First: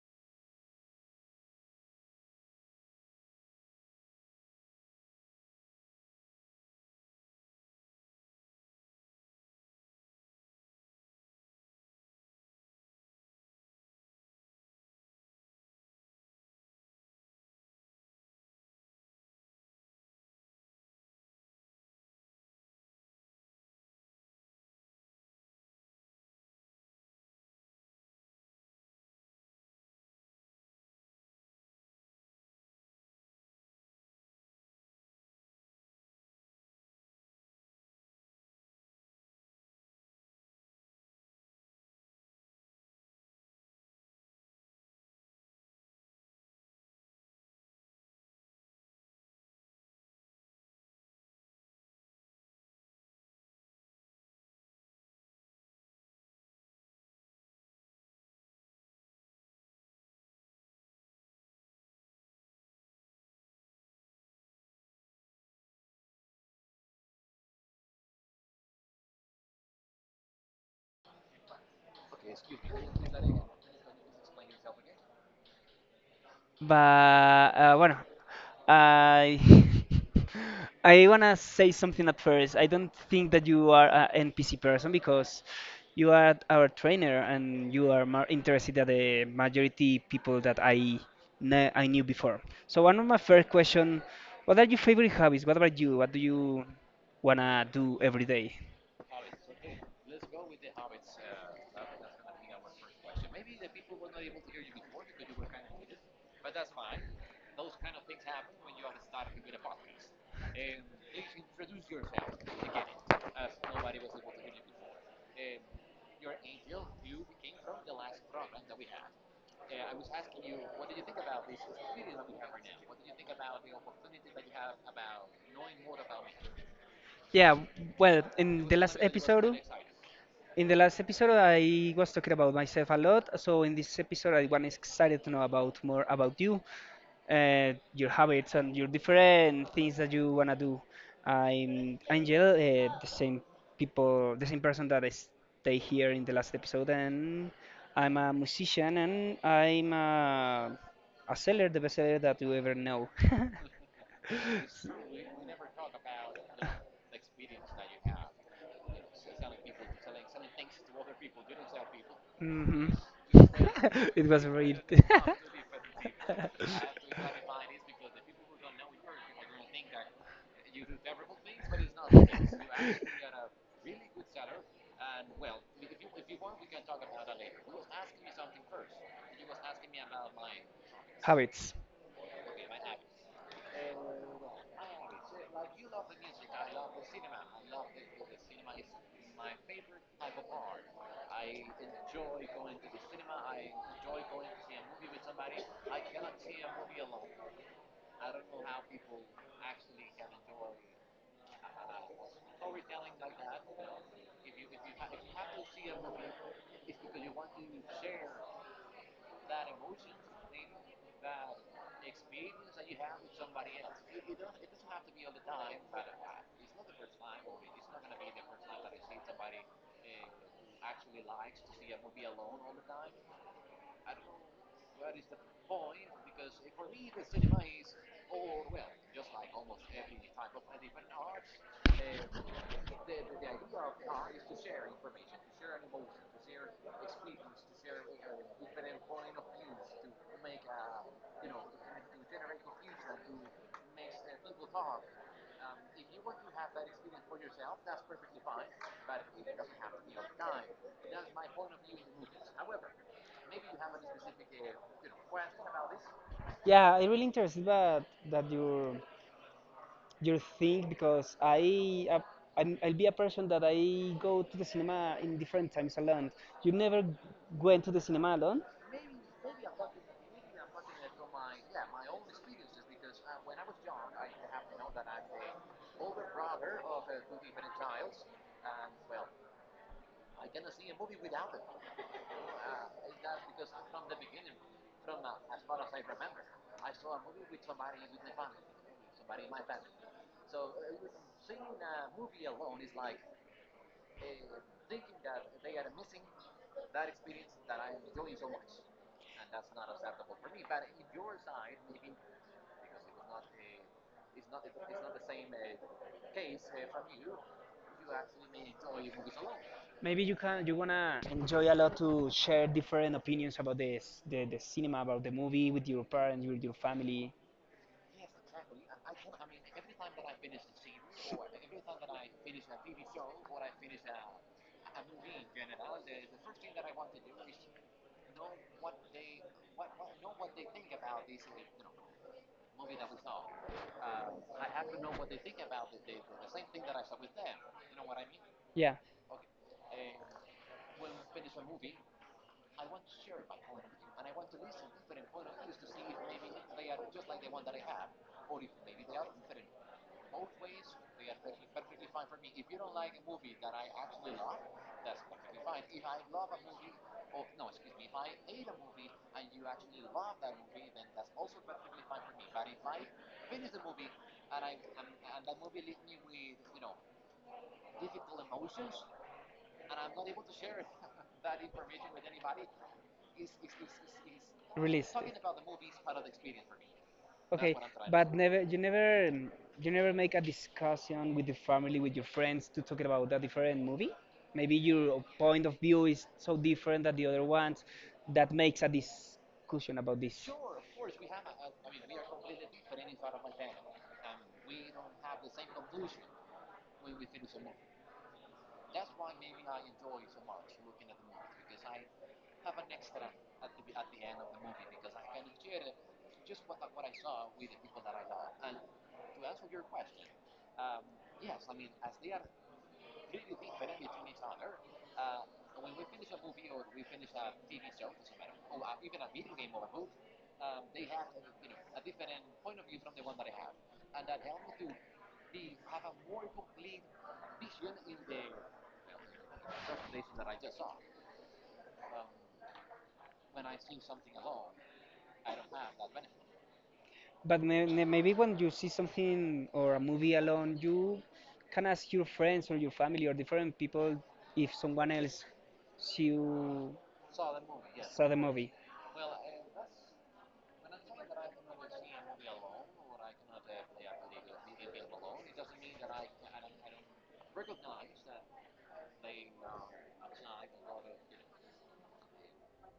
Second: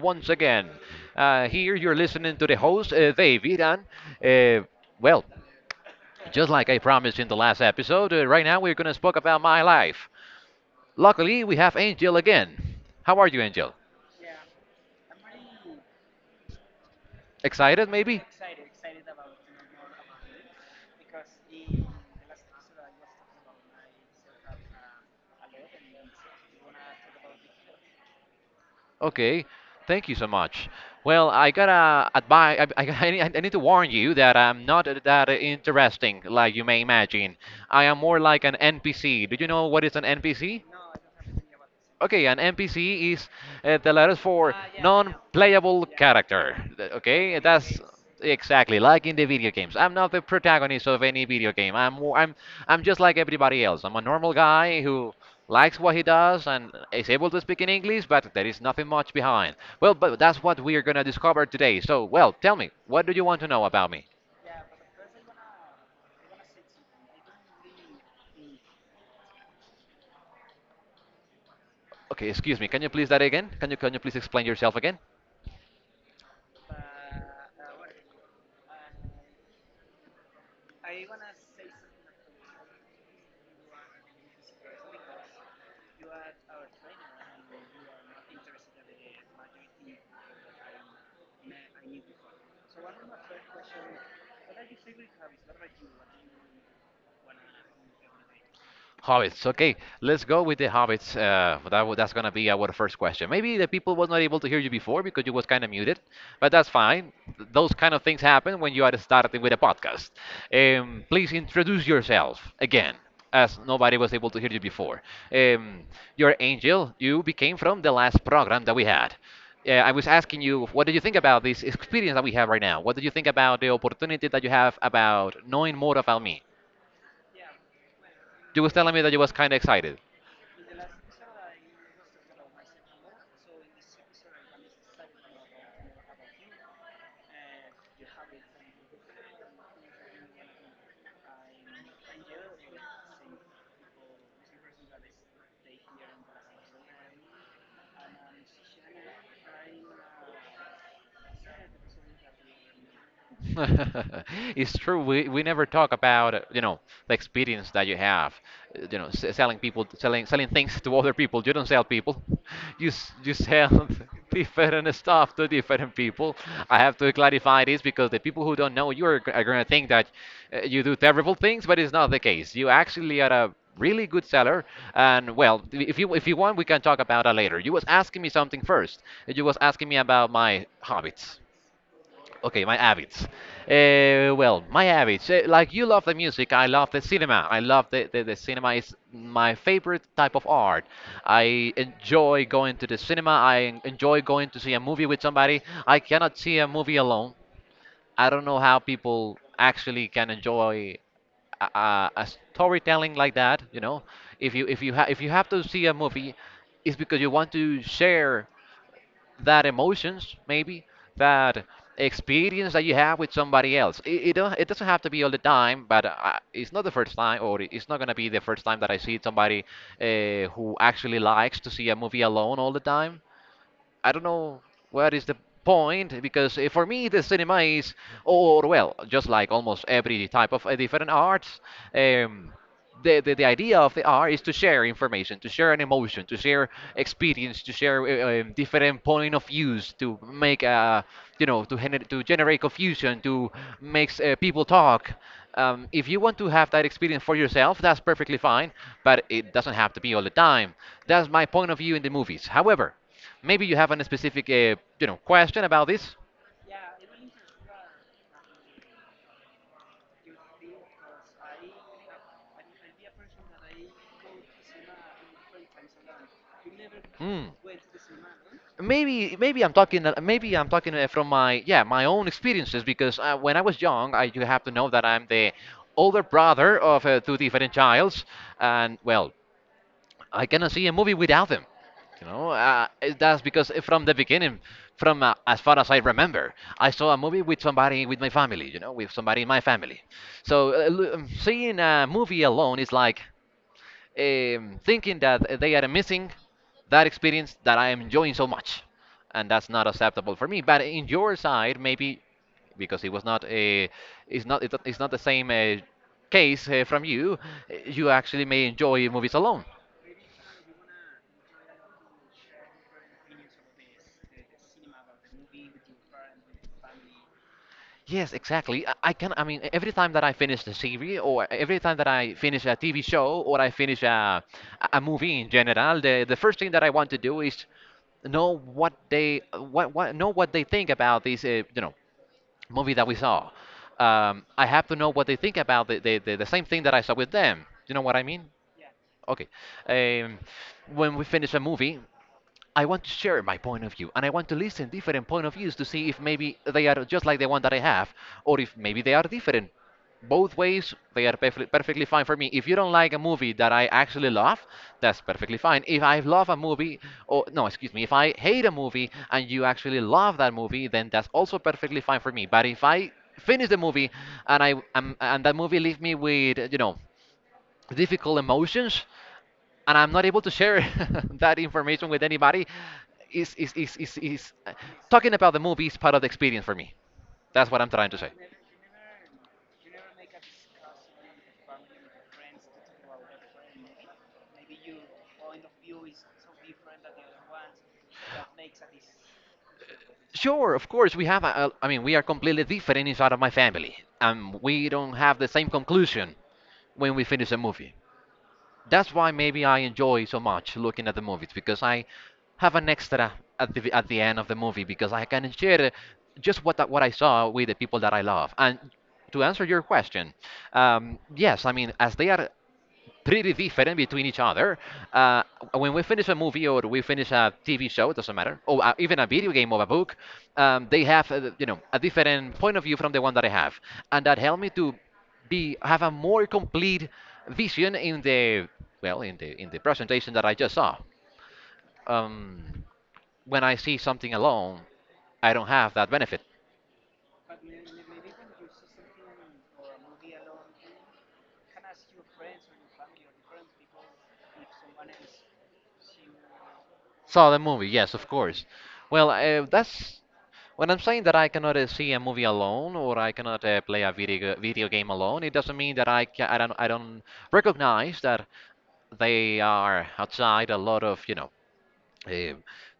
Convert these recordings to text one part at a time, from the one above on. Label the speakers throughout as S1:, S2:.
S1: once again. Here you're listening to the host, David, and uh, well, just like I promised in the last episode, right now we're going to talk about my life. Luckily, we have Angel again. How are you, Angel? Excited, maybe? Okay, thank you so much. Well, I gotta advise. I need to warn you that I'm not that interesting, like you may imagine. I am more like an NPC. Do you know what is an NPC? Okay, an NPC is the letters for non-playable character. Okay, that's exactly, like in the video games. I'm not the protagonist of any video game. I'm I I'm just like everybody else. I'm a normal guy who likes what he does and is able to speak in English, but there is nothing much behind. Well, but that's what we are gonna discover today. So, well, tell me, what do you want to know about me? Okay, excuse me. Can you please that again? Can you please explain yourself again?
S2: But bueno, I I wanna say something at first. I don't think that you are an NPC person because you are our trainer and you are more interested than the majority people that I knew before. So one of my first question, what are your favorite hobbies? What about you? What do you wanna do every day?
S1: Hobbits. Okay, let's go with the hobbits. That's gonna be our first question. Maybe the people was not able to hear you before because you was kind of muted, but that's fine. Those kind of things happen when you are starting with a podcast. Please introduce yourself again, as nobody was able to hear you before. Um, your Angel, you became from the last program that we had. I was asking you, what do you think about this experience that we have right now? What do you think about the opportunity that you have about knowing more about me?
S2: Yeah, well,
S1: You
S2: in
S1: was
S2: the
S1: telling
S2: last
S1: me that you was kind of
S2: episode,
S1: excited.
S2: in the last episode, I was talking about myself a lot. So in this episode, I want excited to know about more about you, your habits and your different things that you wanna do. I'm Angel, the same person that I stay here in the last episode, and I'm a musician and I'm a seller, the best seller that you ever know.
S1: It's true. We never talk about the experience that you have, selling people, selling things to other people. You don't sell people.
S2: Hmm.
S1: You s- you sell
S2: It was real.
S1: different stuff to different people. I have to clarify this because the people who don't know you are gonna think that you do terrible things, but it's not the case. You actually are a really good seller, and well, if you want, we can talk about that later. You was asking me something first. You was asking me about my habits.
S2: Habits.
S1: Okay, my habits. My habits. Like you love the music, I love the cinema. I love the cinema is my favorite type of art. I enjoy going to the cinema. I enjoy going to see a movie with somebody. I cannot see a movie alone. I don't know how people actually can enjoy a storytelling like that. You know, if you have to see a movie, it's because you want to share that emotions, maybe that experience that you have with somebody else. It doesn't have to be all the time, but it's not the first time, or it's not going to be the first time that I see somebody who actually likes to see a movie alone all the time. I don't know what is the point, because for me, the cinema is, or well, just like almost every type of different arts. Um, the, the, the idea of the art is to share information, to share an emotion, to share experience, to share different point of views, to make to generate confusion, to make people talk. If you want to have that experience for yourself, that's perfectly fine, but it doesn't have to be all the time. That's my point of view in the movies. However, maybe you have a specific, question about this.
S2: Yeah, it really interested that your thing because I'll be a person that I go to the cinema in different times alone. You never
S1: Hmm.
S2: went to the cinema alone.
S1: Maybe I'm talking from my own experiences because when I was young, I you have to know that I'm the older brother of two different childs, and well, I cannot see a movie without them. You know, that's because from the beginning, from as far as I remember, I saw a movie with somebody, with my family. You know, with somebody in my family. So seeing a movie alone is like thinking that they are missing that experience that I am enjoying so much, and that's not acceptable for me. But in your side, maybe because it's not the same case from you, you actually may enjoy movies alone.
S2: Maybe you can you wanna enjoy a lot to share different opinions about the cinema, about the movie with your parents, with your family.
S1: Yes, exactly. I can. I mean, every time that I finish the series, or every time that I finish a TV show, or I finish a movie in general, the first thing that I want to do is know what they think about this movie that we saw. I have to know what they think about the same thing that I saw with them. You know what I mean?
S2: Yeah.
S1: Okay. Um, when we finish a movie, I want to share my point of view and I want to listen different point of views to see if maybe they are just like the one that I have, or if maybe they are different. Both ways, they are perfectly, perfectly fine for me. If you don't like a movie that I actually love, that's perfectly fine. If I love a movie, or no, excuse me, if I hate a movie and you actually love that movie, then that's also perfectly fine for me. But if I finish the movie and I am and that movie leave me with difficult emotions, and I'm not able to share that information with anybody, is
S2: Released.
S1: talking about the movie is part of the experience for me. That's
S2: Okay, to
S1: what I'm trying to say.
S2: but do. Never you never you never make a discussion with the family, with your friends, to talk about that different movie. Maybe your point of view is so different than the other ones that makes a discussion about this.
S1: Sure, of course, we have. I mean, we are completely different inside of my family, and we don't have the same conclusion when we finish a movie. That's why maybe I enjoy so much looking at the movies, because I have an extra at the end of the movie, because I can share just what I saw with the people that I love. And to answer your question, yes, I mean, as they are pretty different between each other. Uh, when we finish a movie or we finish a TV show, it doesn't matter, or even a video game or a book, they have a different point of view from the one that I have, and that helped me to be have a more complete vision in the, well, in the presentation that I just saw. Um, when I see something alone, I don't have that benefit.
S2: But maybe when you see something or a movie alone, you can ask your friends or your family or different people if someone else see you
S1: Saw the movie, yes, of
S2: saw the
S1: course.
S2: movie.
S1: Well, that's when I'm saying that I cannot see a movie alone, or I cannot play a video game alone. It doesn't mean that I don't recognize that they are outside a lot of uh,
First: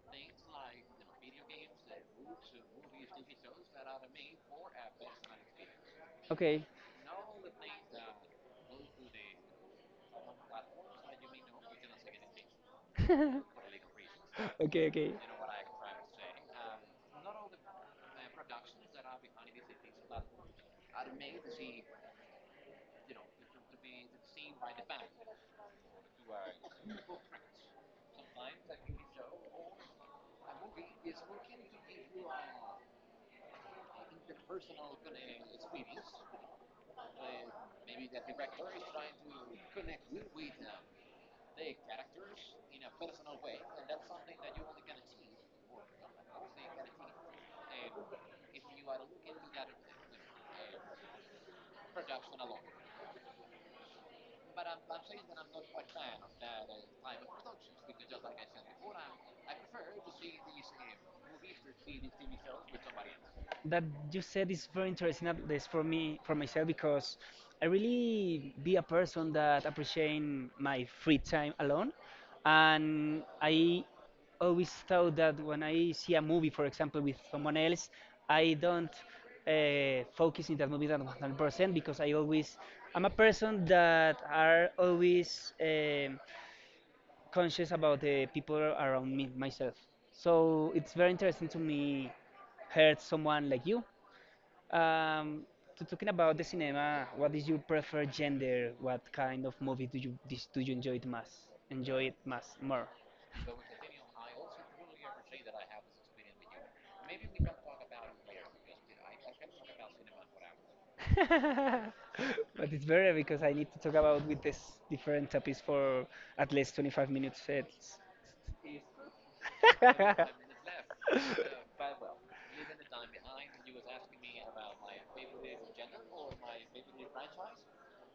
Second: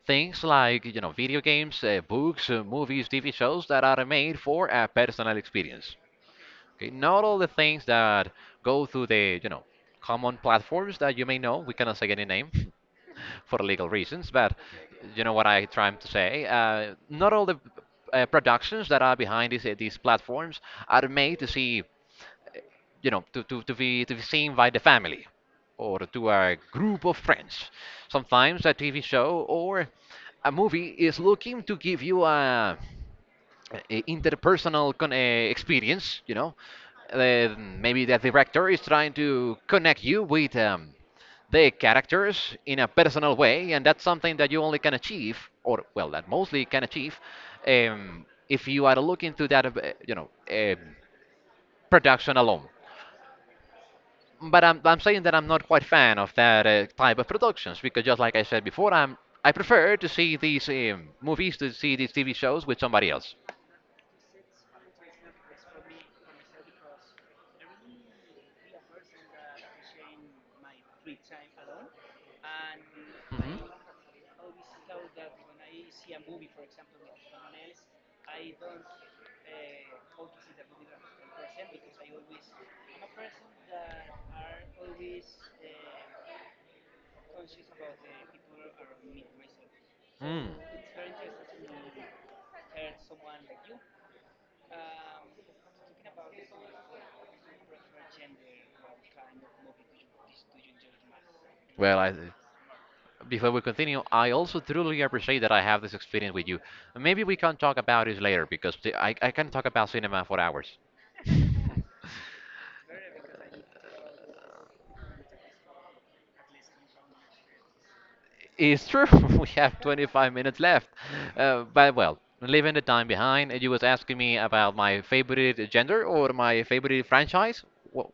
S1: things like video games, books, movies, TV shows that are made for a personal experience.
S2: Okay.
S1: Okay, not all the things that go through the common platforms that you may know. We cannot say any name for legal reasons, but
S2: Okay, okay.
S1: you know what I'm trying to say. Not all the productions that are behind these platforms are made to see you know to be seen by the family or to a group of friends. Sometimes a TV show or a movie is looking to give you a interpersonal experience. Maybe the director is trying to connect you with the characters in a personal way, and that's something that you only can achieve, or well, that mostly can achieve, if you are looking to that, you know, um production alone. But I'm saying that I'm not quite fan of that type of productions because, just like I said before, I prefer to see these movies, to see these TV shows with somebody else. Mhm.
S2: That you said is very interesting, at least for me, for myself, because I really be a person that appreciate my free time alone, and I always thought that when I see a movie, for example, with someone else, I don't focus in that movie that 100% because I'm a person that are always conscious about the people around me myself. So it's very interesting to me
S1: Mm.
S2: heard someone like you, um, to talking about the cinema. What is your preferred gender? What kind of movie do you do you enjoy it most?
S1: Well,
S2: Enjoy it most more.
S1: before we continue, I also truly appreciate that I have this experience with you. Maybe we can talk about it later because I can talk about cinema for hours.
S2: But it's better because I need to talk about with this different topics for at least 25 minutes. It's-
S1: It's true, we have 25 minutes left. But well, leaving the time behind, you was asking me about my favorite gender or my favorite franchise. Wha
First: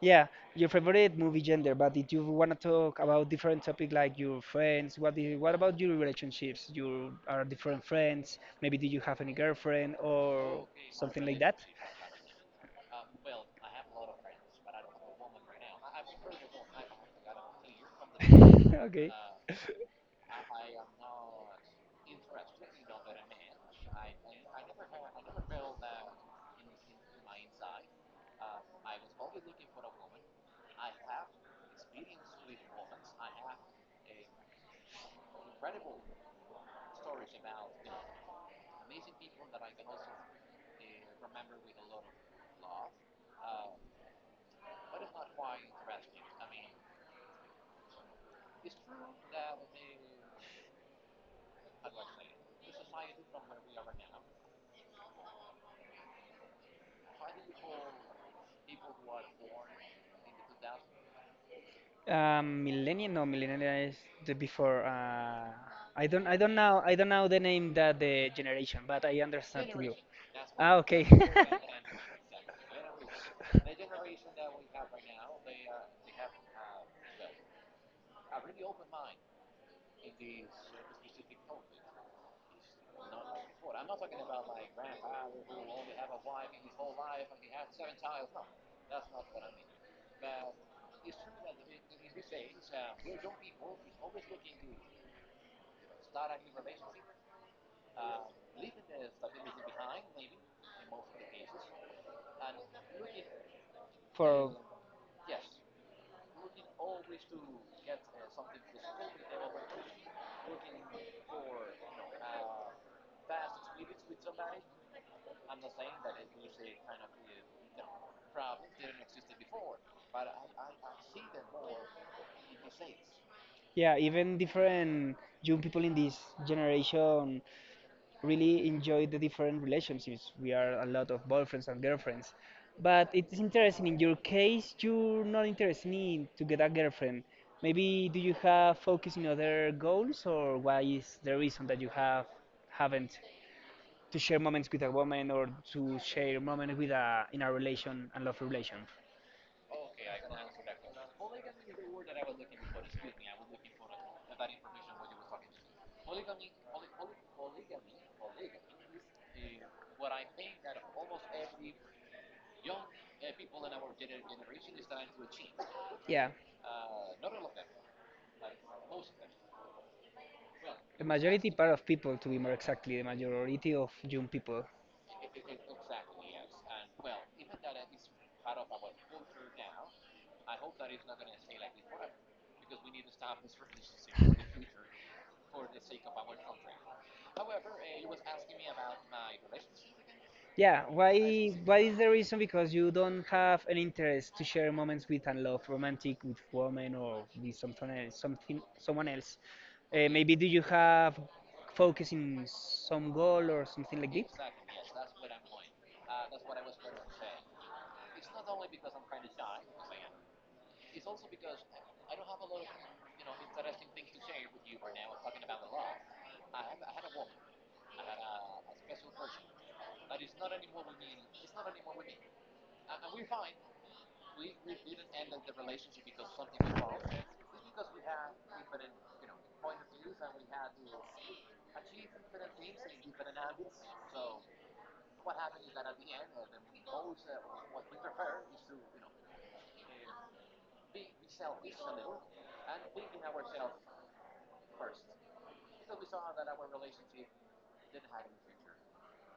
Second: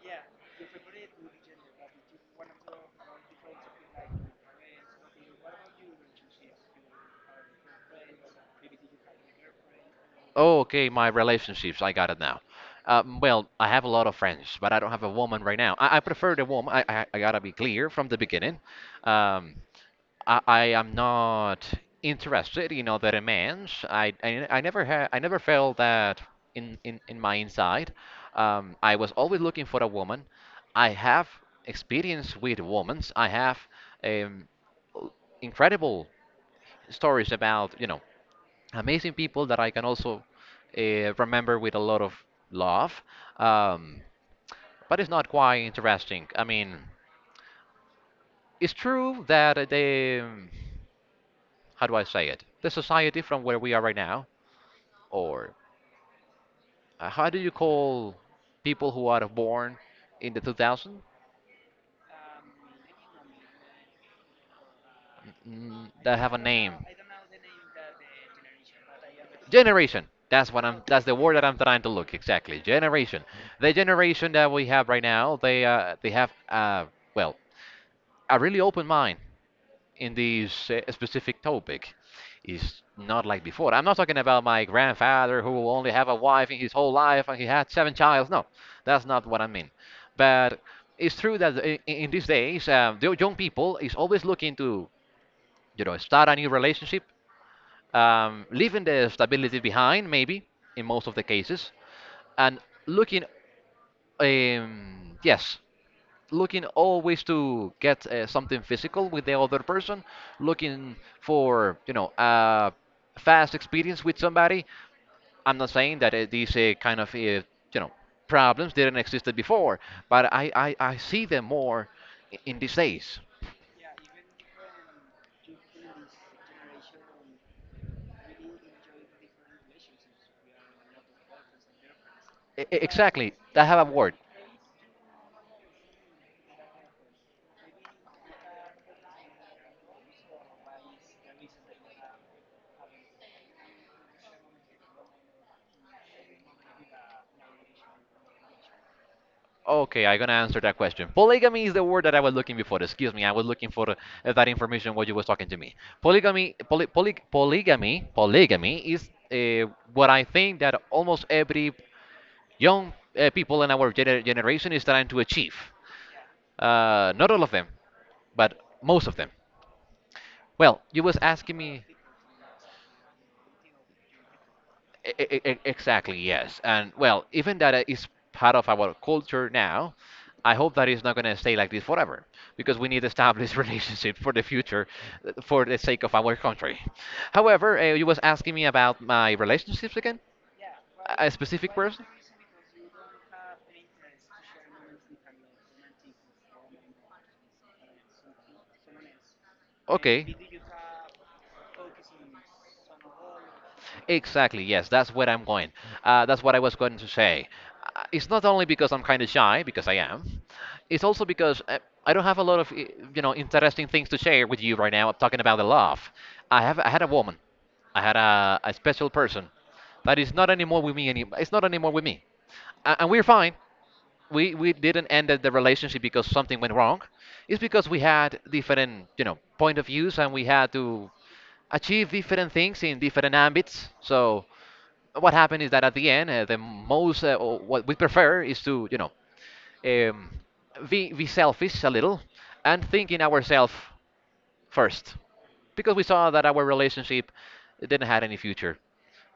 S2: yeah, your favorite movie gender. But if you wanna talk about different topic like your friends, what about your relationships? You are different friends. Maybe do you have any girlfriend
S1: Oh,
S2: or
S1: okay, my
S2: something like that.
S1: relationships. I got it now. Well, I have a lot of friends, but I don't have a woman right now. I prefer the woman. I gotta be clear from the beginning.
S2: Okay.
S1: Um, I am not interested in other demands. I never felt that in my inside. I was always looking for a woman. I have experience with women. I have um, incredible stories about amazing people that I can also remember with a lot of love. Um, but it's not quite interesting. I mean, it's true that the how do I say it? The society from where we are right now, or how do you call people who are born in the 2000?
S2: Millennial? No, millennial is the before. I
S1: That
S2: don't.
S1: have
S2: I
S1: a
S2: don't
S1: name.
S2: know. I don't know the name that the generation, but I understand you.
S1: Generation. That's what
S2: Ah,
S1: I'm. That's
S2: okay.
S1: the word that I'm trying to look exactly. Generation. The generation that we have right now, they have well, a really open mind in this specific topic. Is not like before. I'm not talking about my grandfather who only have a wife in his whole life and he had seven childs. No, that's not what I mean. But it's true that in these days, the young people is always looking to start a new relationship, leaving the stability behind, maybe in most of the cases, and looking
S2: For
S1: um, yes looking always to get something physical with the other person, looking for a fast experience with somebody. I'm not saying that these kind of know problems didn't existed before, but I see them more in these days.
S2: yeah, even different young people in this generation really enjoy the different relationships. We are a lot of boyfriends and girlfriends.
S1: E- e-
S2: But
S1: exactly
S2: it's
S1: I
S2: interesting
S1: have a
S2: in your
S1: word.
S2: case, you're not interested in to get a girlfriend. Maybe do you have focus in other goals, or why is the reason that you haven't to share moments with a woman, or to share moments with a in a relation and love relation?
S1: Okay, I'm gonna answer that question. Polygamy is the word that I was looking before. Excuse me, I was looking for that information while you was talking to me. Polygamy, poly, poly, polygamy, polygamy is what I think that almost every young people in our generation is trying to achieve.
S2: Yeah,
S1: Not all of them, but most of them. Well,
S2: the
S1: you was
S2: majority
S1: asking
S2: part of
S1: me.
S2: people, to be more exactly, the majority of young people.
S1: Exactly, yes. And well, even that is part of our culture now. I hope that it's not going to stay like this forever because we need established relationships for the future, for the sake of our country. However, you was asking me about my relationships again?
S2: Yeah,
S1: A
S2: why
S1: specific
S2: what is
S1: person?
S2: the reason? Because you don't have an interest to share moments with unloved romantic with women, or with something else, something someone else. Maybe
S1: Okay.
S2: do you have focus in some goal or something like this?
S1: Exactly, yes, that's where I'm going. That's what I was going to say. It's not only because I'm kind of shy, because I am. It's also because I don't have a lot of, interesting things to share with you right now. I'm talking about the love. I had a woman. I had a special person that is not anymore with me, it's not anymore with me. And we're fine. We didn't end the relationship because something went wrong. It's because we had different point of views, and we had to achieve different things in different ambits. So what happened is that at the end, the most or what we prefer is to, um, be selfish a little and think in ourselves first, because we saw that our relationship didn't have any future,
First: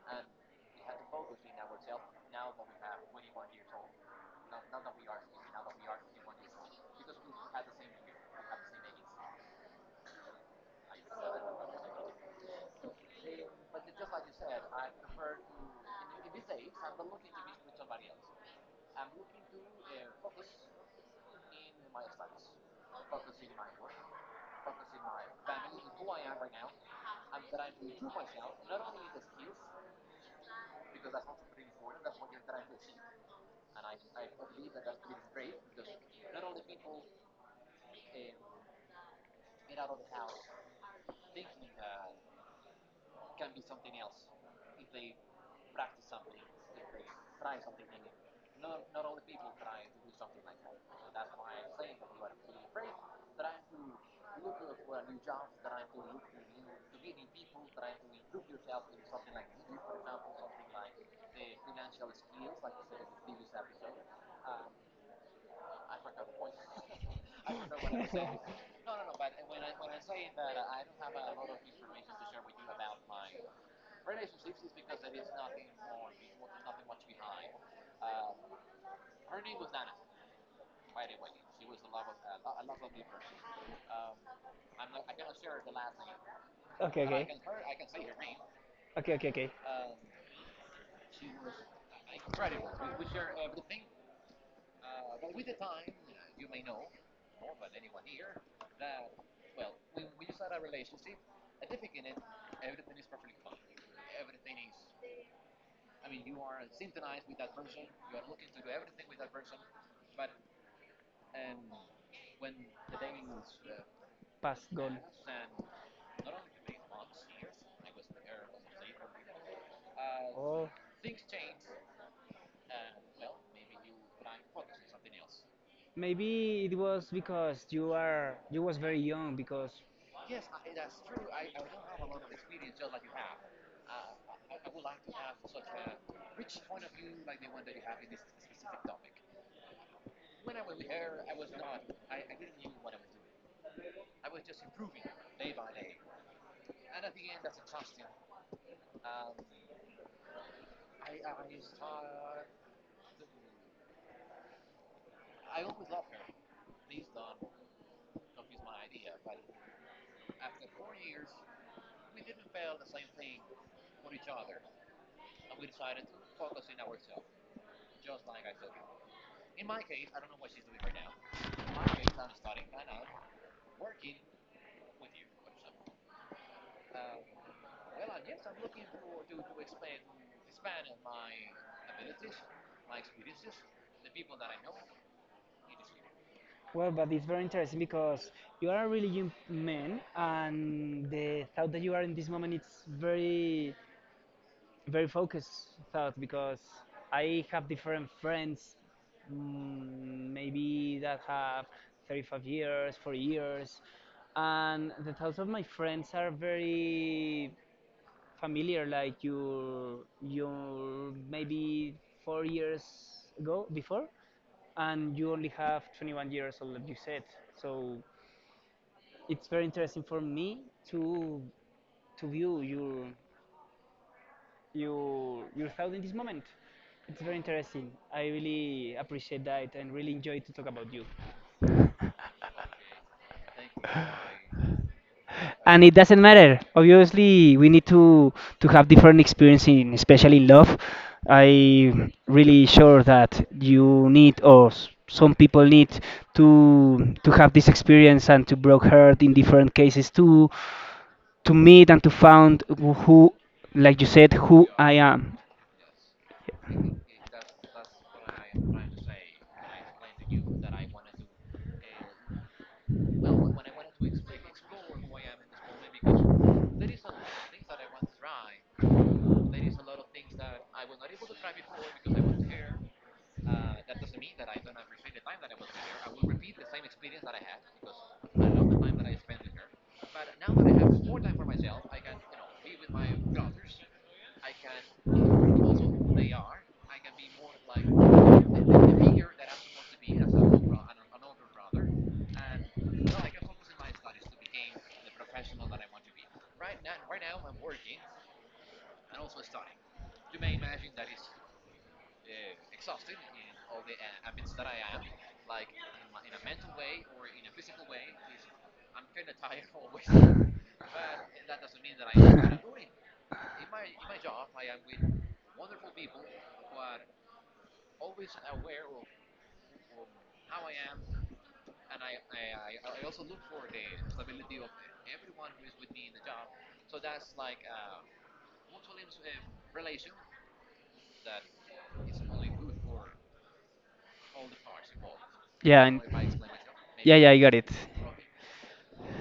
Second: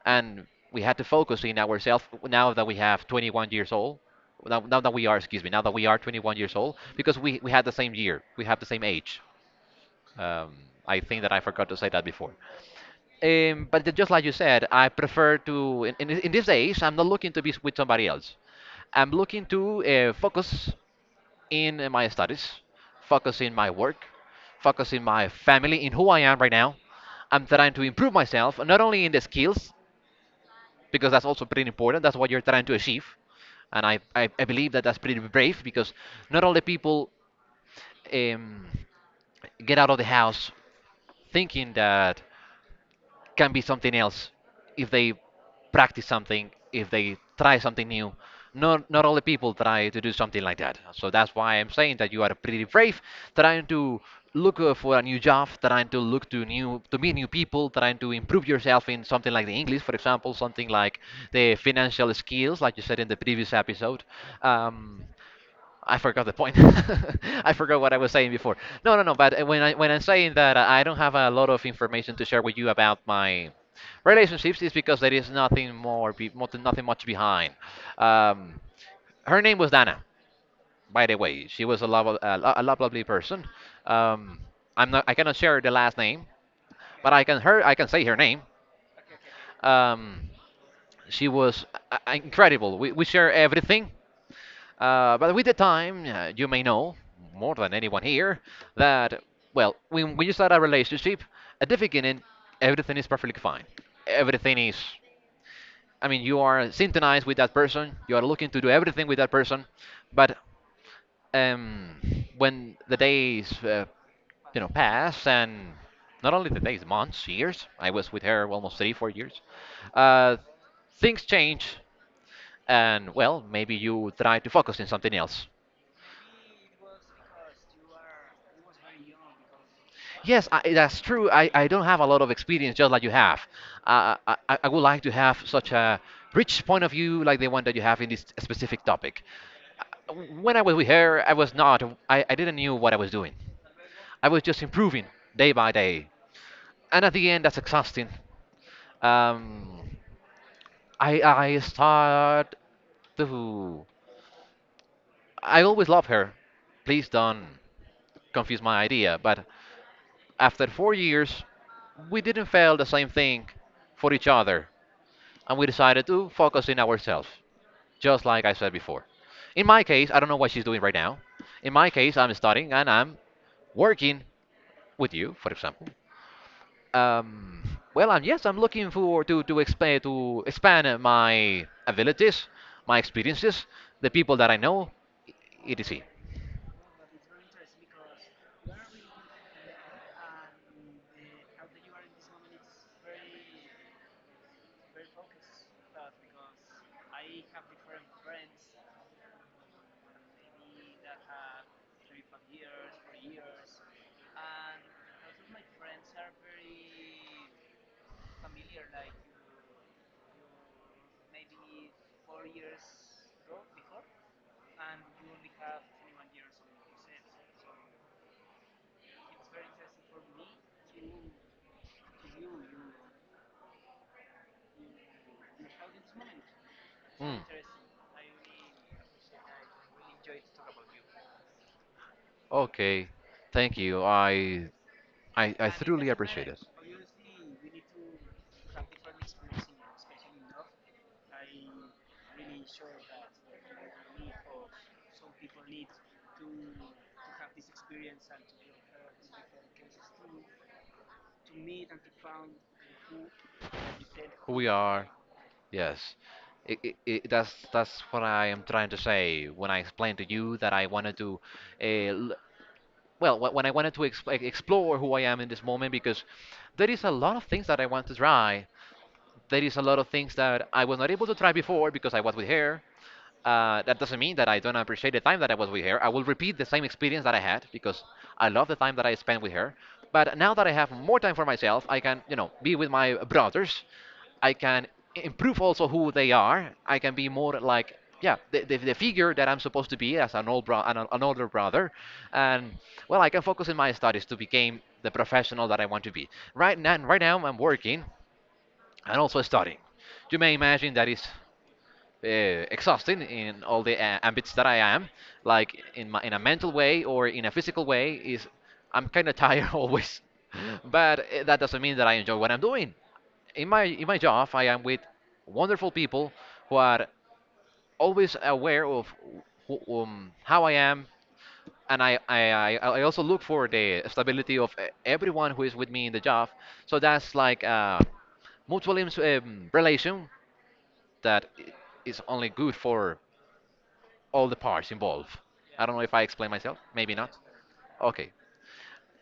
S1: and we had to focus in ourselves now that we have 21 years old. Now, now that we are, excuse me, now that we are 21 years old, because we had the same year, we have the same age. um, I think that I forgot to say that before. But just like you said, I prefer to, in these days, I'm not looking to be with somebody else. I'm looking to focus in my studies, focus in my work, focus in my family, in who I am right now. I'm trying to improve myself, not only in the skills, because that's also pretty important. That's what you're trying to achieve. And I believe that that's pretty brave because not all the people um, get out of the house thinking that can be something else if they practice something, if they try something new. Not all the people try to do something like that. So that's why I'm saying that you are pretty brave, trying to look for a new job, trying to look to new to meet new people, trying to improve yourself in something like the English, for example, something like the financial skills, like you said in the previous episode. Um, I forgot the point. I forgot what I was saying before. No, no, no. But when I'm saying that I don't have a lot of information to share with you about my relationships, is because there is nothing more, nothing much behind. Um, Her name was Dana, by the way. She was a lovely person. Um, I'm not. I cannot share the last name,
S2: Okay,
S1: but I
S2: okay.
S1: can her. I can say her name.
S2: Okay, okay, okay.
S1: Um, she was incredible. We share everything. But with the time, you may know, more than anyone here, that, well, when you start a relationship, at the beginning, everything is perfectly fine. Everything is, I mean, you are synchronized with that person, you are looking to do everything with that person, but um, when the days,
S2: Pass, gone.
S1: pass, and not only the days, months, years. I was with her almost three, 4 years. Uh,
S2: Or
S1: Things change, and well, maybe you try to focus on something else.
S2: maybe it was because you was very young because
S1: Yes, that's true. I don't have a lot of experience just like you have. I would like to have such a rich point of view like the one that you have in this specific topic. Uh, When I was with her, I didn't knew what I was doing. I was just improving day by day. And at the end, that's exhausting. Um I start to I always love her. Please don't confuse my idea, but after 4 years we didn't feel the same thing for each other, and we decided to focus in ourselves just like I said before. In my case, I don't know what she's doing right now. In my case, I'm studying and I'm working with you, for example. Um, well, I'm looking for to expand my abilities, my experiences, the people that I know, e- etc.
S2: well, but it's very interesting because you are a really young man, and the thought that you are in this moment, it's very, very focused thought. Because I have different friends, maybe that have 35 years, 40 years, and the thoughts of my friends are very familiar like you maybe 4 years ago before, and you only have 21 years old, like you said. So it's very interesting for me to view your thought in this moment. It's very
S1: Mm.
S2: interesting. I really appreciate that and really enjoy to talk about you.
S1: Okay, thank you. I
S2: And it
S1: thoroughly
S2: doesn't
S1: appreciate it.
S2: matter, obviously we need to have different experience, in especially in love. I really sure that you need, or some people need to have this experience, and to broke heart in different cases, to meet and to found who, like you said,
S1: Who
S2: who
S1: we
S2: I
S1: are,
S2: am.
S1: yes. It, that's what I am trying to say when I explain to you that I wanted to, uh, l- well, wh- when I wanted to ex- like, explore who I am in this moment, because there is a lot of things that I want to try. There is a lot of things that I was not able to try before because I was with her. That doesn't mean that I don't appreciate the time that I was with her. I will repeat the same experience that I had because I love the time that I spent with her. But now that I have more time for myself, I can be with my brothers. I can improve also who they are. I can be more like, yeah, the figure that I'm supposed to be as an older brother. And well, I can focus in my studies to become the professional that I want to be. Right now, I'm working and also studying. You may imagine that is exhausting in all the ambits that I am, like in a mental way or in a physical way, is I'm kind of tired always. But that doesn't mean that I enjoy what I'm doing. In my job, I am with wonderful people who are always aware of how I am, and I also look for the stability of everyone who is with me in the job. So that's like a mutual relation that is only good for all the parts involved. I
S2: Yeah,
S1: don't know
S2: and,
S1: if I explained myself. Maybe
S2: yeah,
S1: not.
S2: yeah, I got it.
S1: Okay,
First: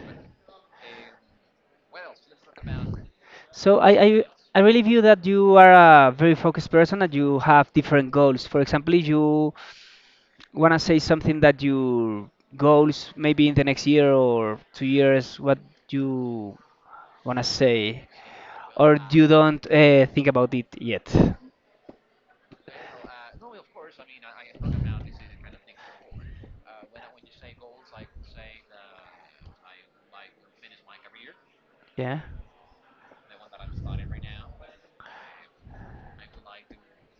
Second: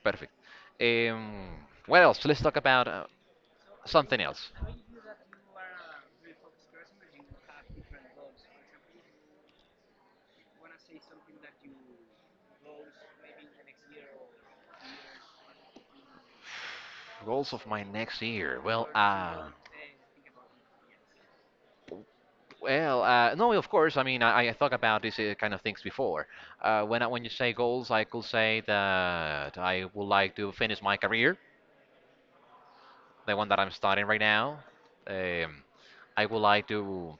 S1: perfect. Um, what else? Let's talk about
S2: So I,
S1: something
S2: I
S1: else.
S2: I really view that you are a very focused person, and you have different goals. For example, if you want to say something that your goals maybe in the next year or 2 years, what you want to
S1: Goals of my
S2: say,
S1: next year. Well,
S2: or you
S1: uh,
S2: don't think about it yet?
S1: well, uh, no, of course. I mean, I thought about these kind of things before. When when you say goals, I could say that I would like to finish my career.
S2: Yeah.
S1: The one that I'm studying right now. Um, I would like to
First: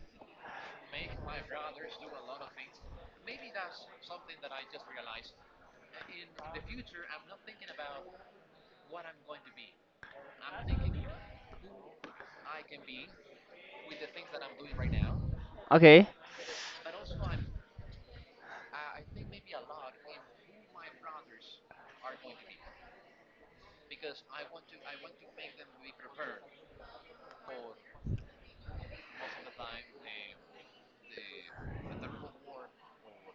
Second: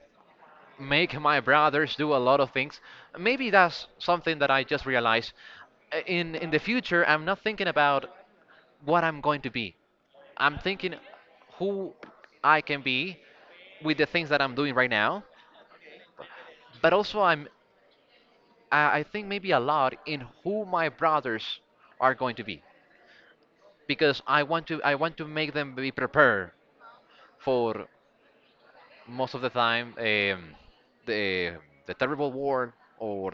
S1: make my brothers do a lot of things. Maybe that's something that I just realized. In the future, I'm not thinking about what I'm going to be. I'm thinking who I can be with the things that I'm doing right now.
S2: Okay.
S1: But also, I think maybe a lot in who my brothers are going to be, because I want to make them be prepared for most of the time, the the terrible war. Or,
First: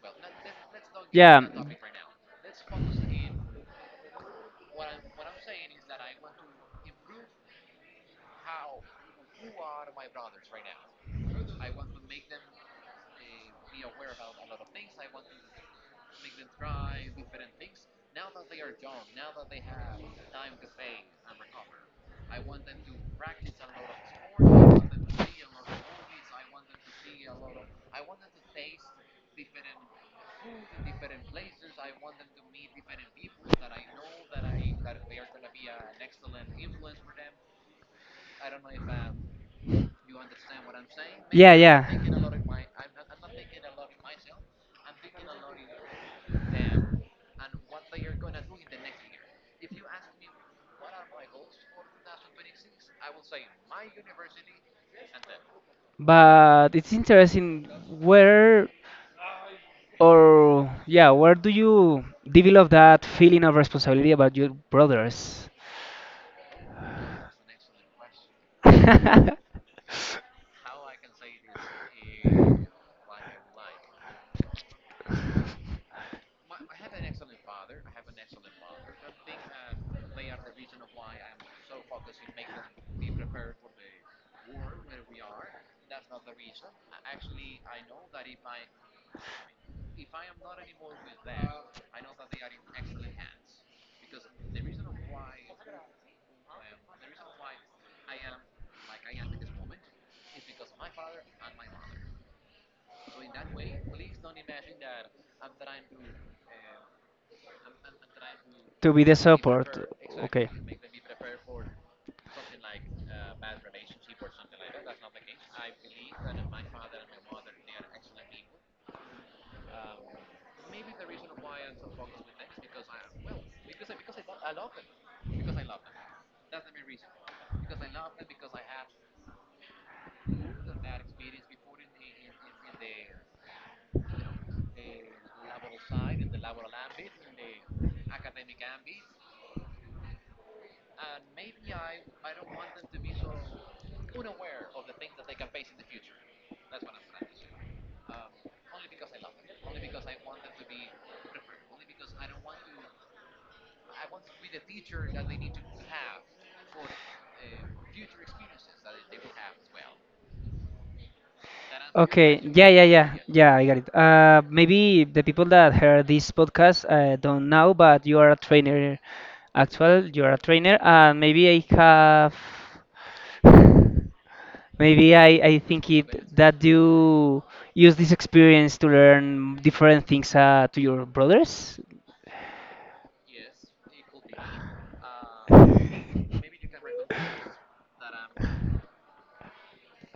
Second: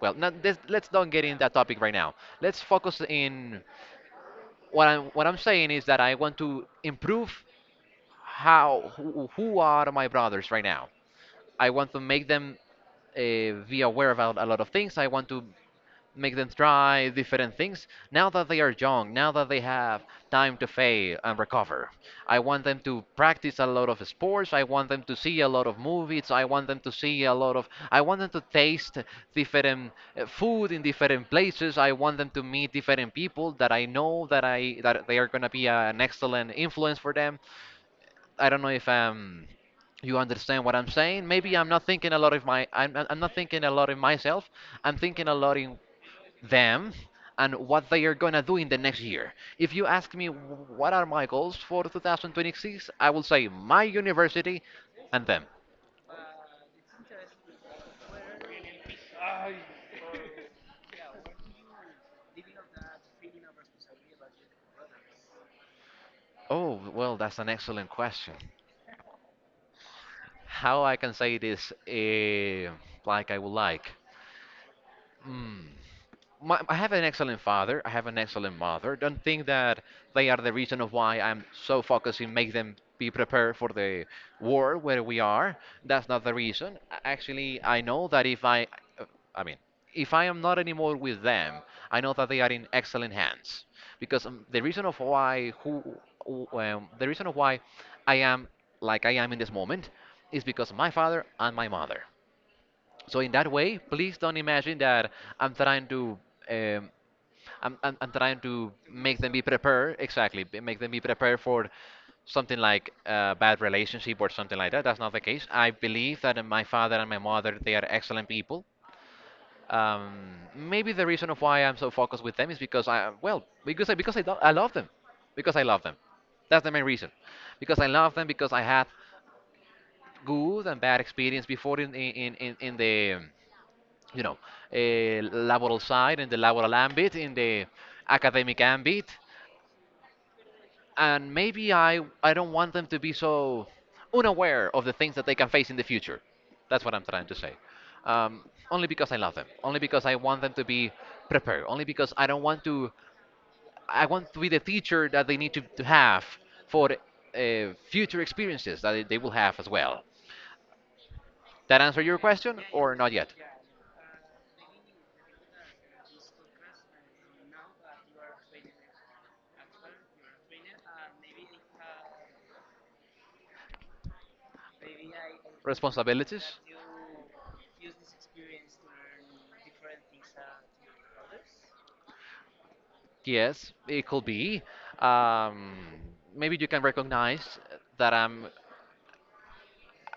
S1: well, not this, let's don't get in
S2: Yeah,
S1: that topic right now. Let's focus in what I'm saying is that I want to improve who are my brothers right now. I want to make them be aware about a lot of things. I want to make them try different things now that they are young, now that they have time to fail and recover. I want them to practice a lot of sports. I want them to see a lot of movies. I want them to see a lot of, I want them to taste different food in different places. I want them to meet different people that I know, that I that they are going to be an excellent influence for them. I don't know if you understand what I'm saying?
S2: yeah,
S1: Maybe
S2: yeah.
S1: I'm not thinking a lot of myself. I'm thinking a lot in them and what they are going to do in the next year. If you ask me what are my goals for 2026, I will say my university and them.
S2: But it's interesting, where, or yeah, where do you develop that feeling of responsibility about your brothers?
S1: Oh, well, that's an excellent question.
S2: To
S1: How I can say this, like I would like? Hmm. I have an excellent father. I have an excellent mother. Don't think that they are the reason of why I'm so focused in make them be prepared for the war where we are. That's not the reason. Actually, I know that if I, uh, I mean, if I am not anymore with them, I know that they are in excellent hands. Because the reason of why I am like I am in this moment is because of my father and my mother. So in that way, please don't imagine that I'm trying to um, I'm trying to
S2: be the
S1: make them be
S2: support?
S1: prepared
S2: Okay.
S1: for something like a bad relationship or something like that. That's not the case. I believe that my father and my mother, they are excellent people. Maybe the reason of why I'm so focused with them is because I well because I, do- I love them. Because I love them, that's the main reason. Because I love them, because I had good and bad experience before in the you know, laboral side, in the laboral ambit, in the academic ambit, and maybe I don't want them to be so unaware of the things that they can face in the future. That's what I'm trying to say. Um, Only because I love them. Only because I want them to be prepared. Only because I don't want to. I want to be the teacher that they need to have for future experiences that they will have as well. That answer your
S2: Okay,
S1: question
S2: yeah, yeah,
S1: or
S2: yeah,
S1: not yet?
S2: yeah, I got it. Maybe the people that heard this podcast don't know, but you are a trainer. Actual, you are a trainer, and maybe I have, maybe I think it
S1: Responsibilities.
S2: that you use this experience to learn different things to your brothers.
S1: Yes, it could be. Um, Maybe you can recognize that I'm,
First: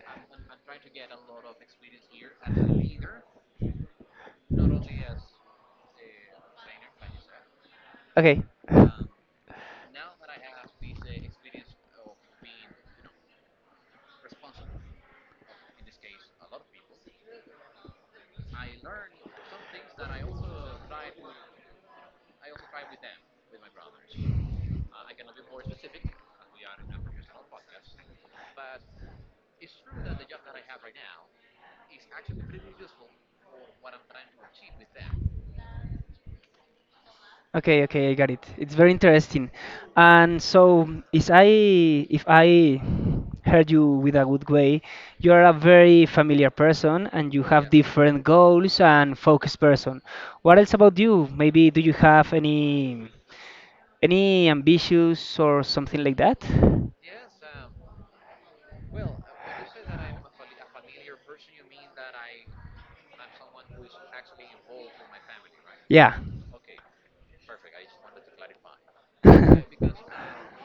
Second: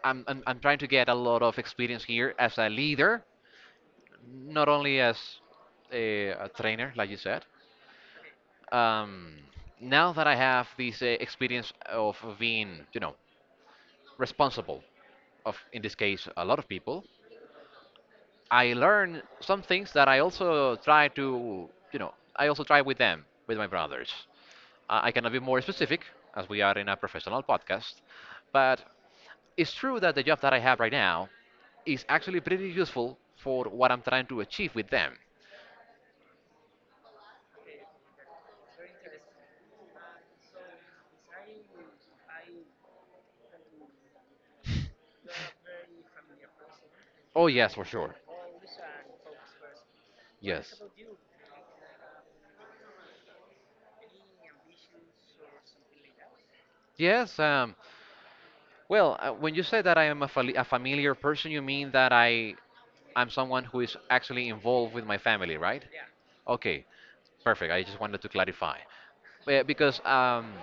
S1: I'm, I'm, I'm trying to get a lot of experience here as a leader, not only as a trainer, like you said.
S2: Okay.
S1: Um, Now that I have this experience of being, responsible of, in this case, a lot of people, I learn some things that I also try with them, with my brothers. I cannot be more specific, as we are in a professional podcast, but it's true that the job that I have right now is actually pretty useful for what I'm trying to achieve with them.
S2: Okay, okay, I got it. It's very interesting. And so, is I if I heard you with a good way, you are a very familiar person, and you
S1: Oh
S2: have, yeah,
S1: yes, for sure.
S2: different goals, and focused person. What else
S1: Yes.
S2: about you? Maybe do you have any ambitions or something like that? Well,
S1: Yes. Well, when you say that I am a familiar person, you mean that I'm someone who is actually involved with my family, right?
S2: yeah.
S1: Okay, perfect. I just wanted to clarify. Yeah, because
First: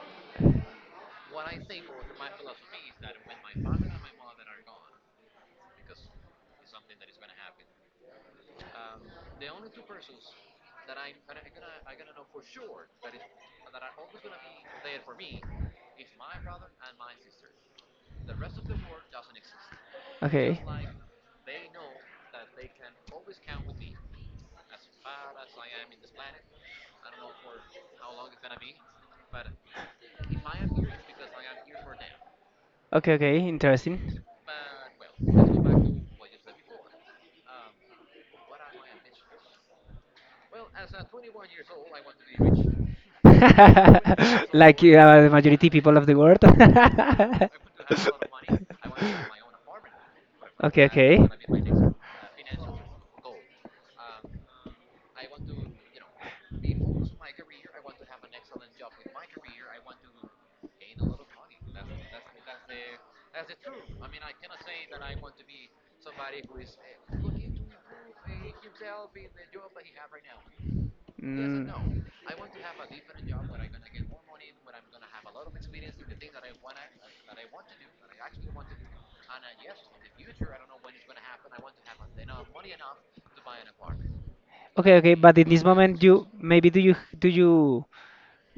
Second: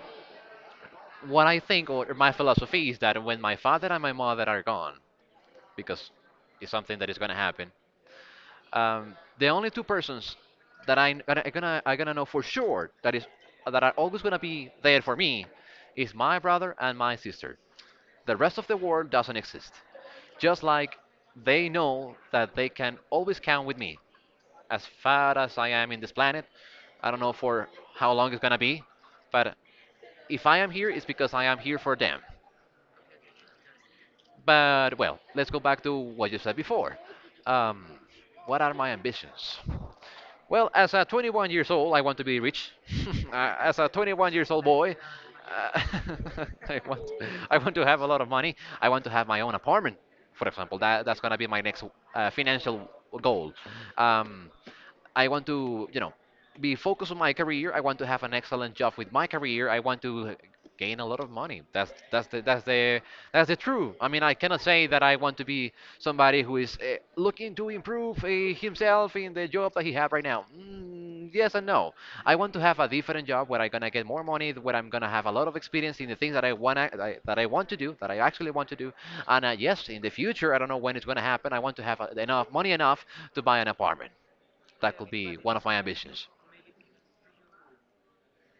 S1: what I think or my philosophy is that when my father and my mother are gone, because it's something that is going to happen, the only two persons that I gonna know for sure that are always gonna be there for me is my brother and my sister. The rest of the world doesn't exist. Just like they know that they can always count with me. As far as I am in this planet, I don't know for how long it's gonna be, but if I am here, it's because I am here for them.
S2: Okay, okay, interesting.
S1: But well, let's go back to what you said before. Um, what are my ambitions? Well, as a 21 years old, I want to be rich. As a 21 years old
S2: Like
S1: boy,
S2: the majority people of the world. I want
S1: I want I want to
S2: to
S1: have a
S2: have a
S1: lot of money. I want to have my own apartment, for example. That's gonna be my next financial goal. Um, I want to, be focused on my career. I want to have an excellent job with my career. I want to gain a lot of money. That's the true. I mean, I cannot say that I want to be somebody who is looking to improve himself in the job that he have right now. Mm, yes and no. I want to have a different job where I'm gonna get more money, where I'm gonna have a lot of experience in the things that I want to do, that I actually want to do. And yes, in the future, I don't know when it's gonna happen. I want to have enough money enough to buy an apartment. That
S2: okay,
S1: could
S2: okay,
S1: be
S2: but in
S1: one
S2: this
S1: of my
S2: moment,
S1: ambitions.
S2: you maybe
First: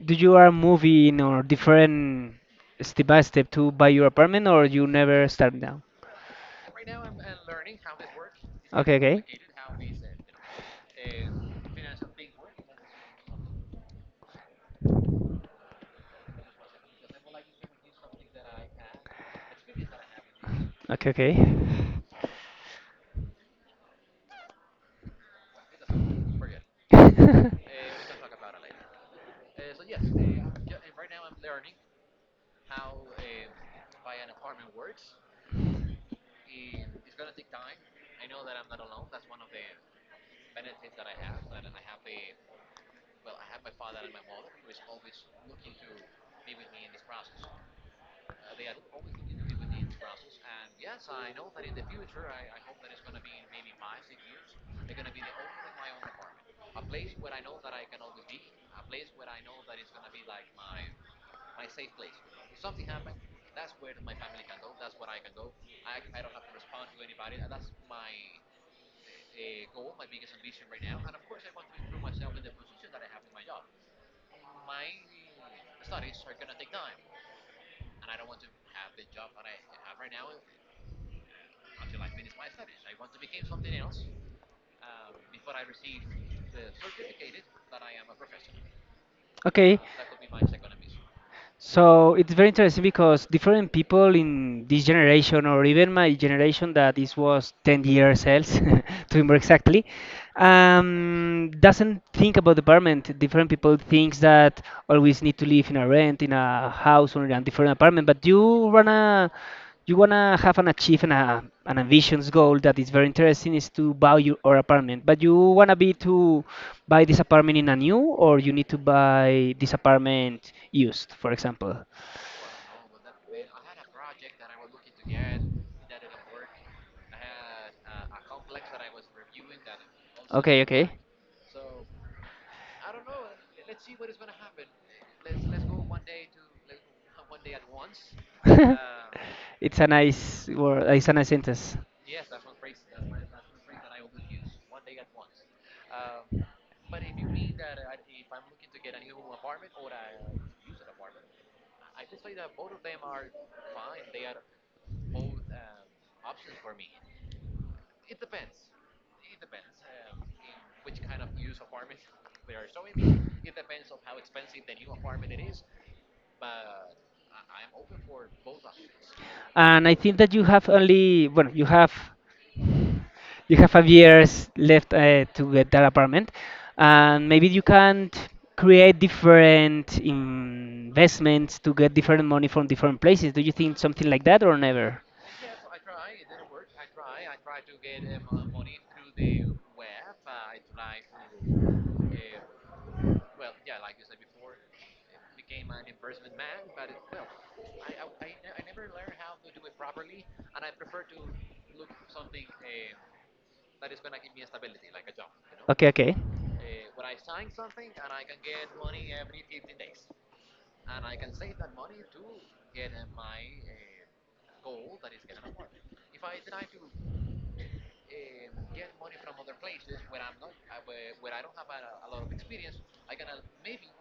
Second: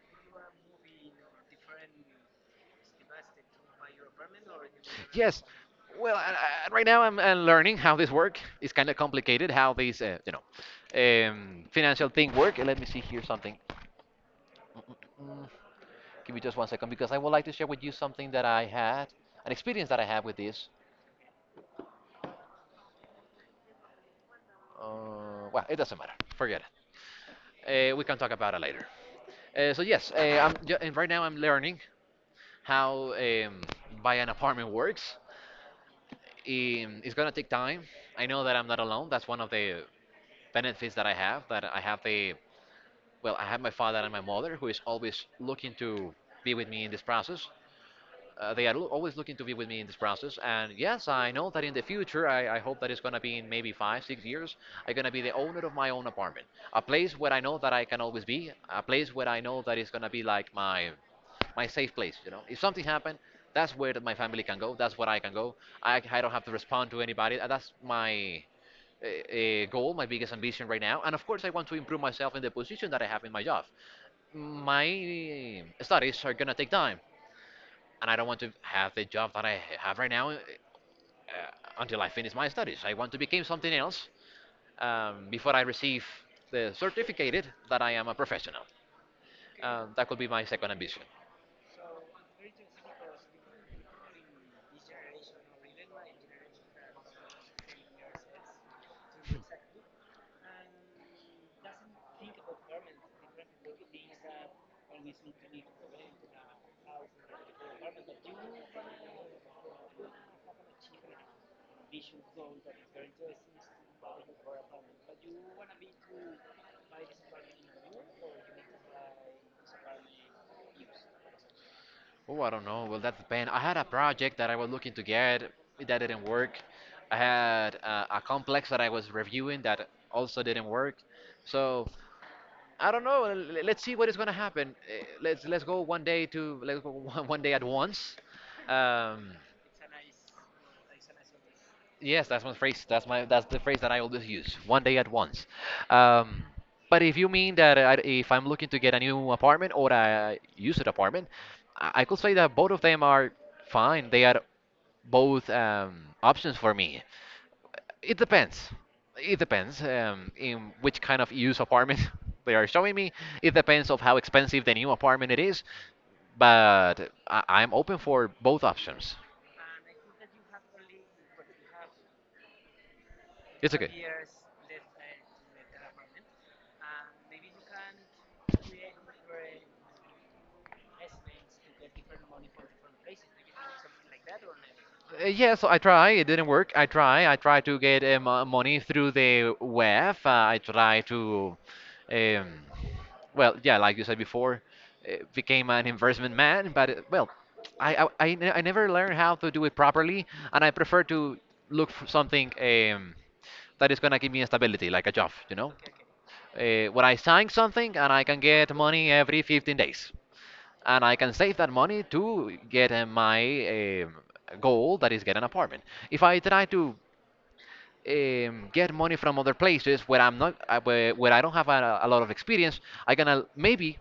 S2: do you are moving or different step by step to buy your apartment, or you never
S1: Yes.
S2: start down?
S1: Well, right now I'm, I learning how this work. It's kind
S2: Okay,
S1: of
S2: okay,
S1: complicated how these, financial thing work. Let me see here something. Mm, Give me just one second because I would like to share with you something an experience that I had with this.
S2: okay,
S1: Well, it doesn't matter. Forget it.
S2: okay.
S1: We can talk about it later. So yes, and right now I'm learning how buy an apartment works. It's gonna take time. I know that I'm not alone. That's one of the benefits that I have. That I have the Well, I have my father and my mother who is always looking to be with me in this process. Always looking to be with me in this process. And yes, I know that in the future, I hope that it's going to be in maybe 5, 6 years, I'm going to be the owner of my own apartment. A place where I know that I can always be, a place where I know that it's going to be like my safe place. You know, if something happened, that's where that my family can go. That's where I can go. I don't have to respond to anybody. That's my goal, my biggest ambition right now. And of course, I want to improve myself in the position that I have in my job. My studies are gonna take time, and I don't want to have the job that I have right now until I finish my studies. I want to become something else before I receive the certificate that I am a professional.
S2: Okay.
S1: That could be my second ambition.
S2: So it's very interesting because different people in this generation, or even my generation that this was 10 years else, to be more exactly, doesn't think about the apartment. Different people thinks that always need to live in a rent, in a house, or in a different apartment. But you run a you wanna have an achieve and an ambitious goal that is very interesting, is to buy your or apartment. But you wanna be to buy this apartment in a new, or you need to buy this apartment used, for example.
S1: Oh, I don't know. Well, that depends. I had a project that I was looking to get that didn't work. I had a complex that I was reviewing that also
S2: Okay,
S1: didn't
S2: okay.
S1: work. So I don't know. Let's see what is going to happen. Let's go one day at once. Um,
S2: It's a nice word. It's a nice sentence.
S1: Yes, that's my phrase. That's the phrase that I always use. One day at once. Um, but if you mean if I'm looking to get a new apartment or a used apartment, I could say that both of them are fine. They are both options for me. It depends. It depends in which kind of used apartment they are showing me. It depends of how expensive the new apartment it is. But I'm open for both options.
S2: And I think that you have only, well, you have
S1: It's
S2: five
S1: okay.
S2: years left to get that apartment. And maybe you can create different investments to get different money from different places. Do you think something like that or never?
S1: Yeah, so I try. It didn't work. I try. I try to get money through the web. I try to, um, well, yeah, like you said before, became an investment man. But well, I never learned how to do it properly, and I prefer to look for something that is gonna give me stability, like a job.
S2: Okay, okay.
S1: Where I sign something and I can get money every 15 days. And I can save that money to get my goal that is get an apartment. If I try to get money from other places where I'm not, where I don't have a lot of experience, I gonna maybe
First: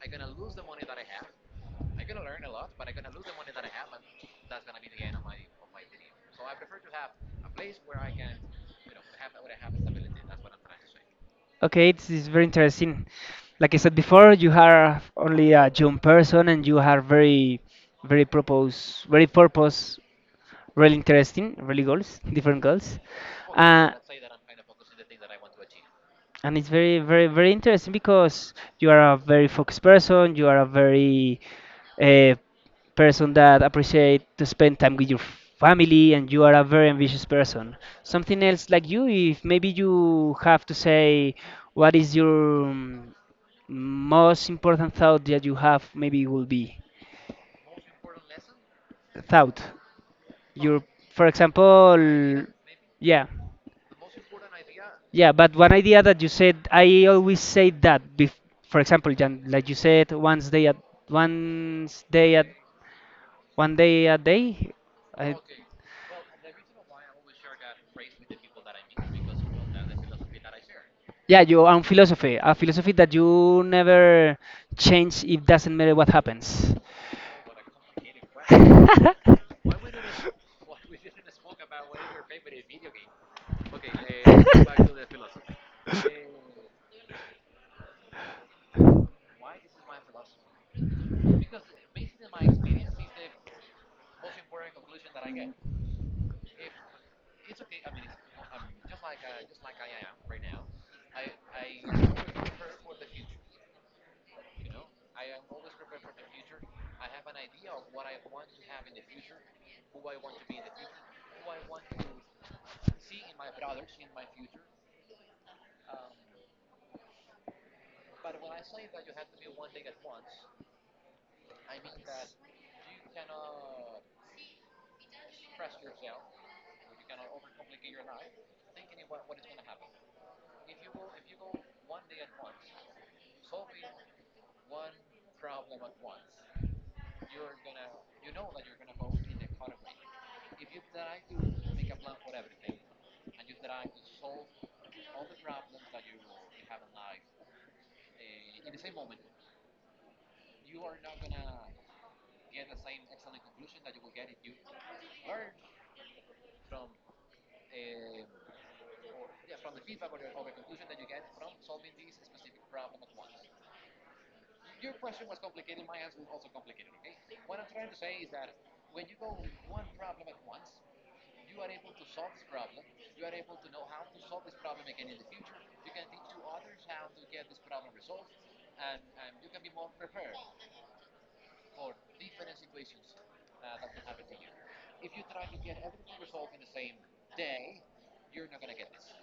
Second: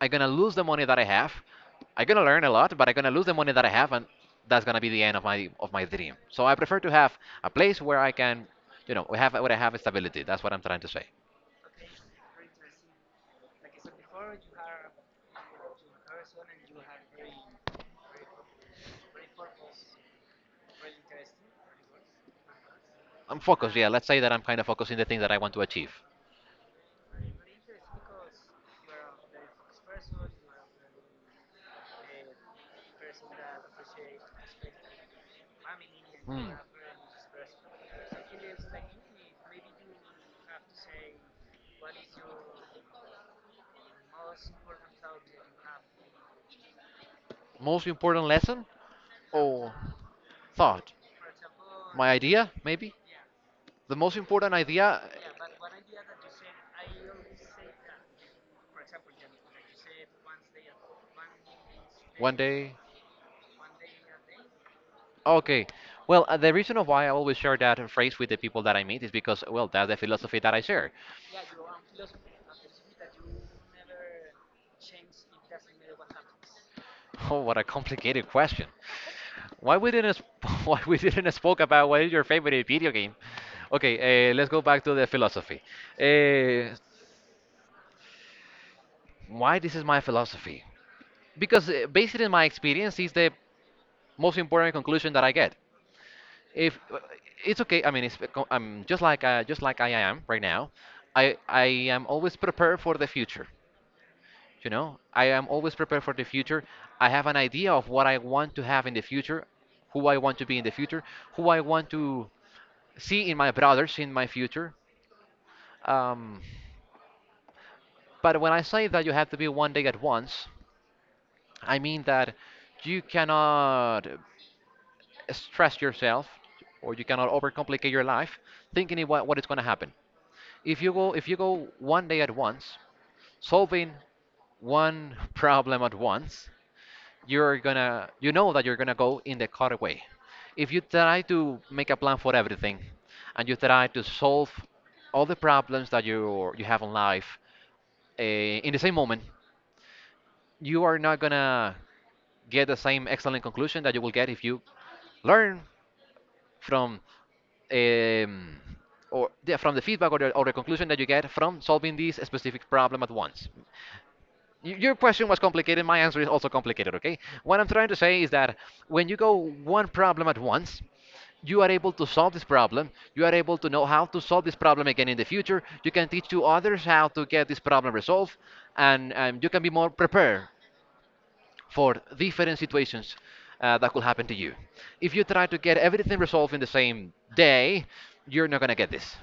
S1: I'm gonna lose the money that I have. I'm gonna learn a lot, but I'm gonna lose the money that I have, and that's gonna be the end of my dream. So I prefer to have a place where I can have where I have stability. That's what I'm trying to say.
S2: Okay, it's very interesting. Like I said before, you are only a young person, and you are very, very purpose, really interesting, really goals, different goals.
S1: I'm focused. Yeah,
S2: Uh,
S1: let's say that I'm kind of focusing the things that I want to achieve.
S2: and it's very, very, very interesting because you are a very focused person. You are a person that appreciate to spend time with your family, and you
S1: Hmm.
S2: are a very ambitious person. Something else like you, if maybe you have to say what is your, most important thought that you have, maybe will be
S1: Most important lesson
S2: thought,
S1: or
S2: your,
S1: thought?
S2: for
S1: My
S2: example.
S1: idea, maybe?
S2: Yeah,
S1: The most important idea.
S2: yeah,
S1: Yeah.
S2: but one idea that you said, I always say that for example, Jan, like you said, once day at one day a day, I,
S1: Okay. Well, the reason of why I always share that phrase with the people that I meet is because, well, that's the philosophy that I share.
S2: yeah, your own philosophy, a philosophy that you never change. It doesn't matter what happens.
S1: Oh, what a complicated question. Why we didn't sp- Why we didn't spoke about what is your favorite video game? Okay, let's go back to the philosophy. Uh, why this is my philosophy? Because based on my experience is the most important conclusion that I get. If it's okay, I mean, I'm just like I am right now. I am always prepared for the future. I am always prepared for the future. I have an idea of what I want to have in the future, who I want to be in the future, who I want to see in my brothers in my future. Um, but when I say that you have to be one day at once, I mean that you cannot stress yourself or you cannot overcomplicate your life thinking in what is going to happen if you go one day at once, solving one problem at once. You know that you're gonna go in the correct way if you try to make a plan for everything and you try to solve all the problems that you have in life in the same moment. You are not gonna get the same excellent conclusion that you will get if you learn from um, or yeah, from the feedback or the conclusion that you get from solving this specific problem at once. Your question was complicated. My answer is also complicated. Okay. What I'm trying to say is that when you go one problem at once, you are able to solve this problem. You are able to know how to solve this problem again in the future. You can teach to others how to get this problem resolved, and you can be more prepared for different situations that could happen to you. If you try to get everything resolved in the same day, you're not gonna get this.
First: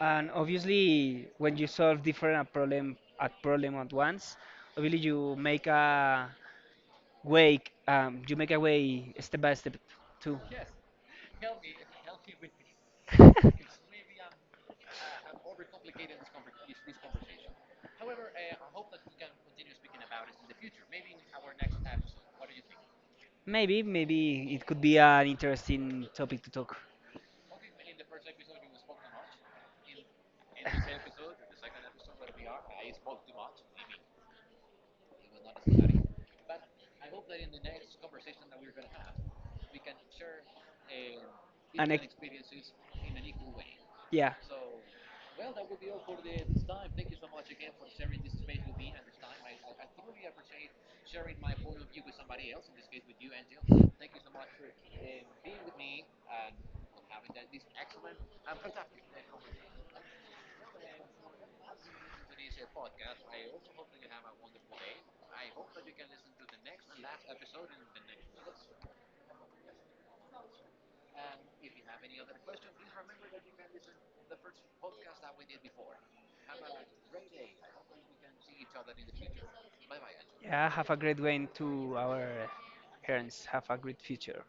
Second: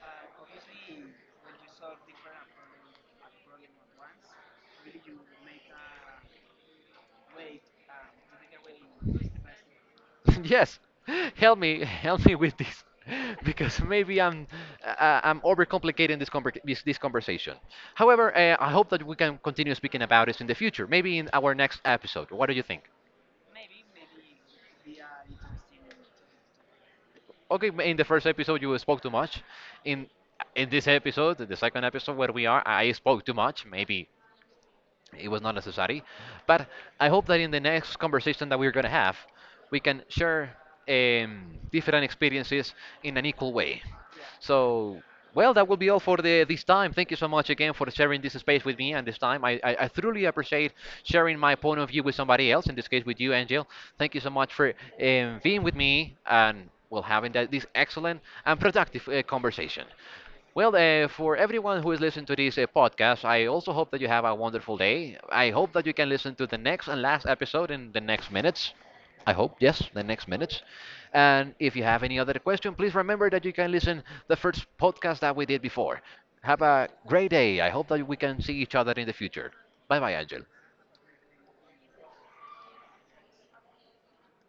S2: And obviously, when you solve different problem at once, obviously you make a way. You make a way step by step too.
S1: Yes, help me, help me with this, because maybe I'm uh, uh, I'm overcomplicating this conversation. However, I hope that we can continue speaking about this in the future, maybe in our next episode. What do you think?
S2: Maybe, it could be an interesting topic to talk.
S1: Okay, in the first episode you spoke too much. In in this episode, the second episode where we are, I spoke too much. Maybe it was not necessary. But I hope that in the next conversation that we're going to have, we can share
S2: An
S1: different
S2: ex-
S1: experiences in an equal way.
S2: yeah.
S1: So, well, that will be all for this time. Thank you so much again for sharing this space with me and this time. I truly appreciate sharing my point of view with somebody else, in this case with you, Angel. Thank you so much for being with me and well, having this excellent and productive conversation. Well, for everyone who is listening to this podcast, I also hope that you have a wonderful day. I hope that you can listen to the next and last episode in the next minutes. I hope, yes, the next minutes. And if you have any other question, please remember that you can listen the first podcast that we did before. Have a great day. I hope that we can see each other in the future. Bye bye, Angel.
S2: Yeah, have a great way to our parents. Have a great future.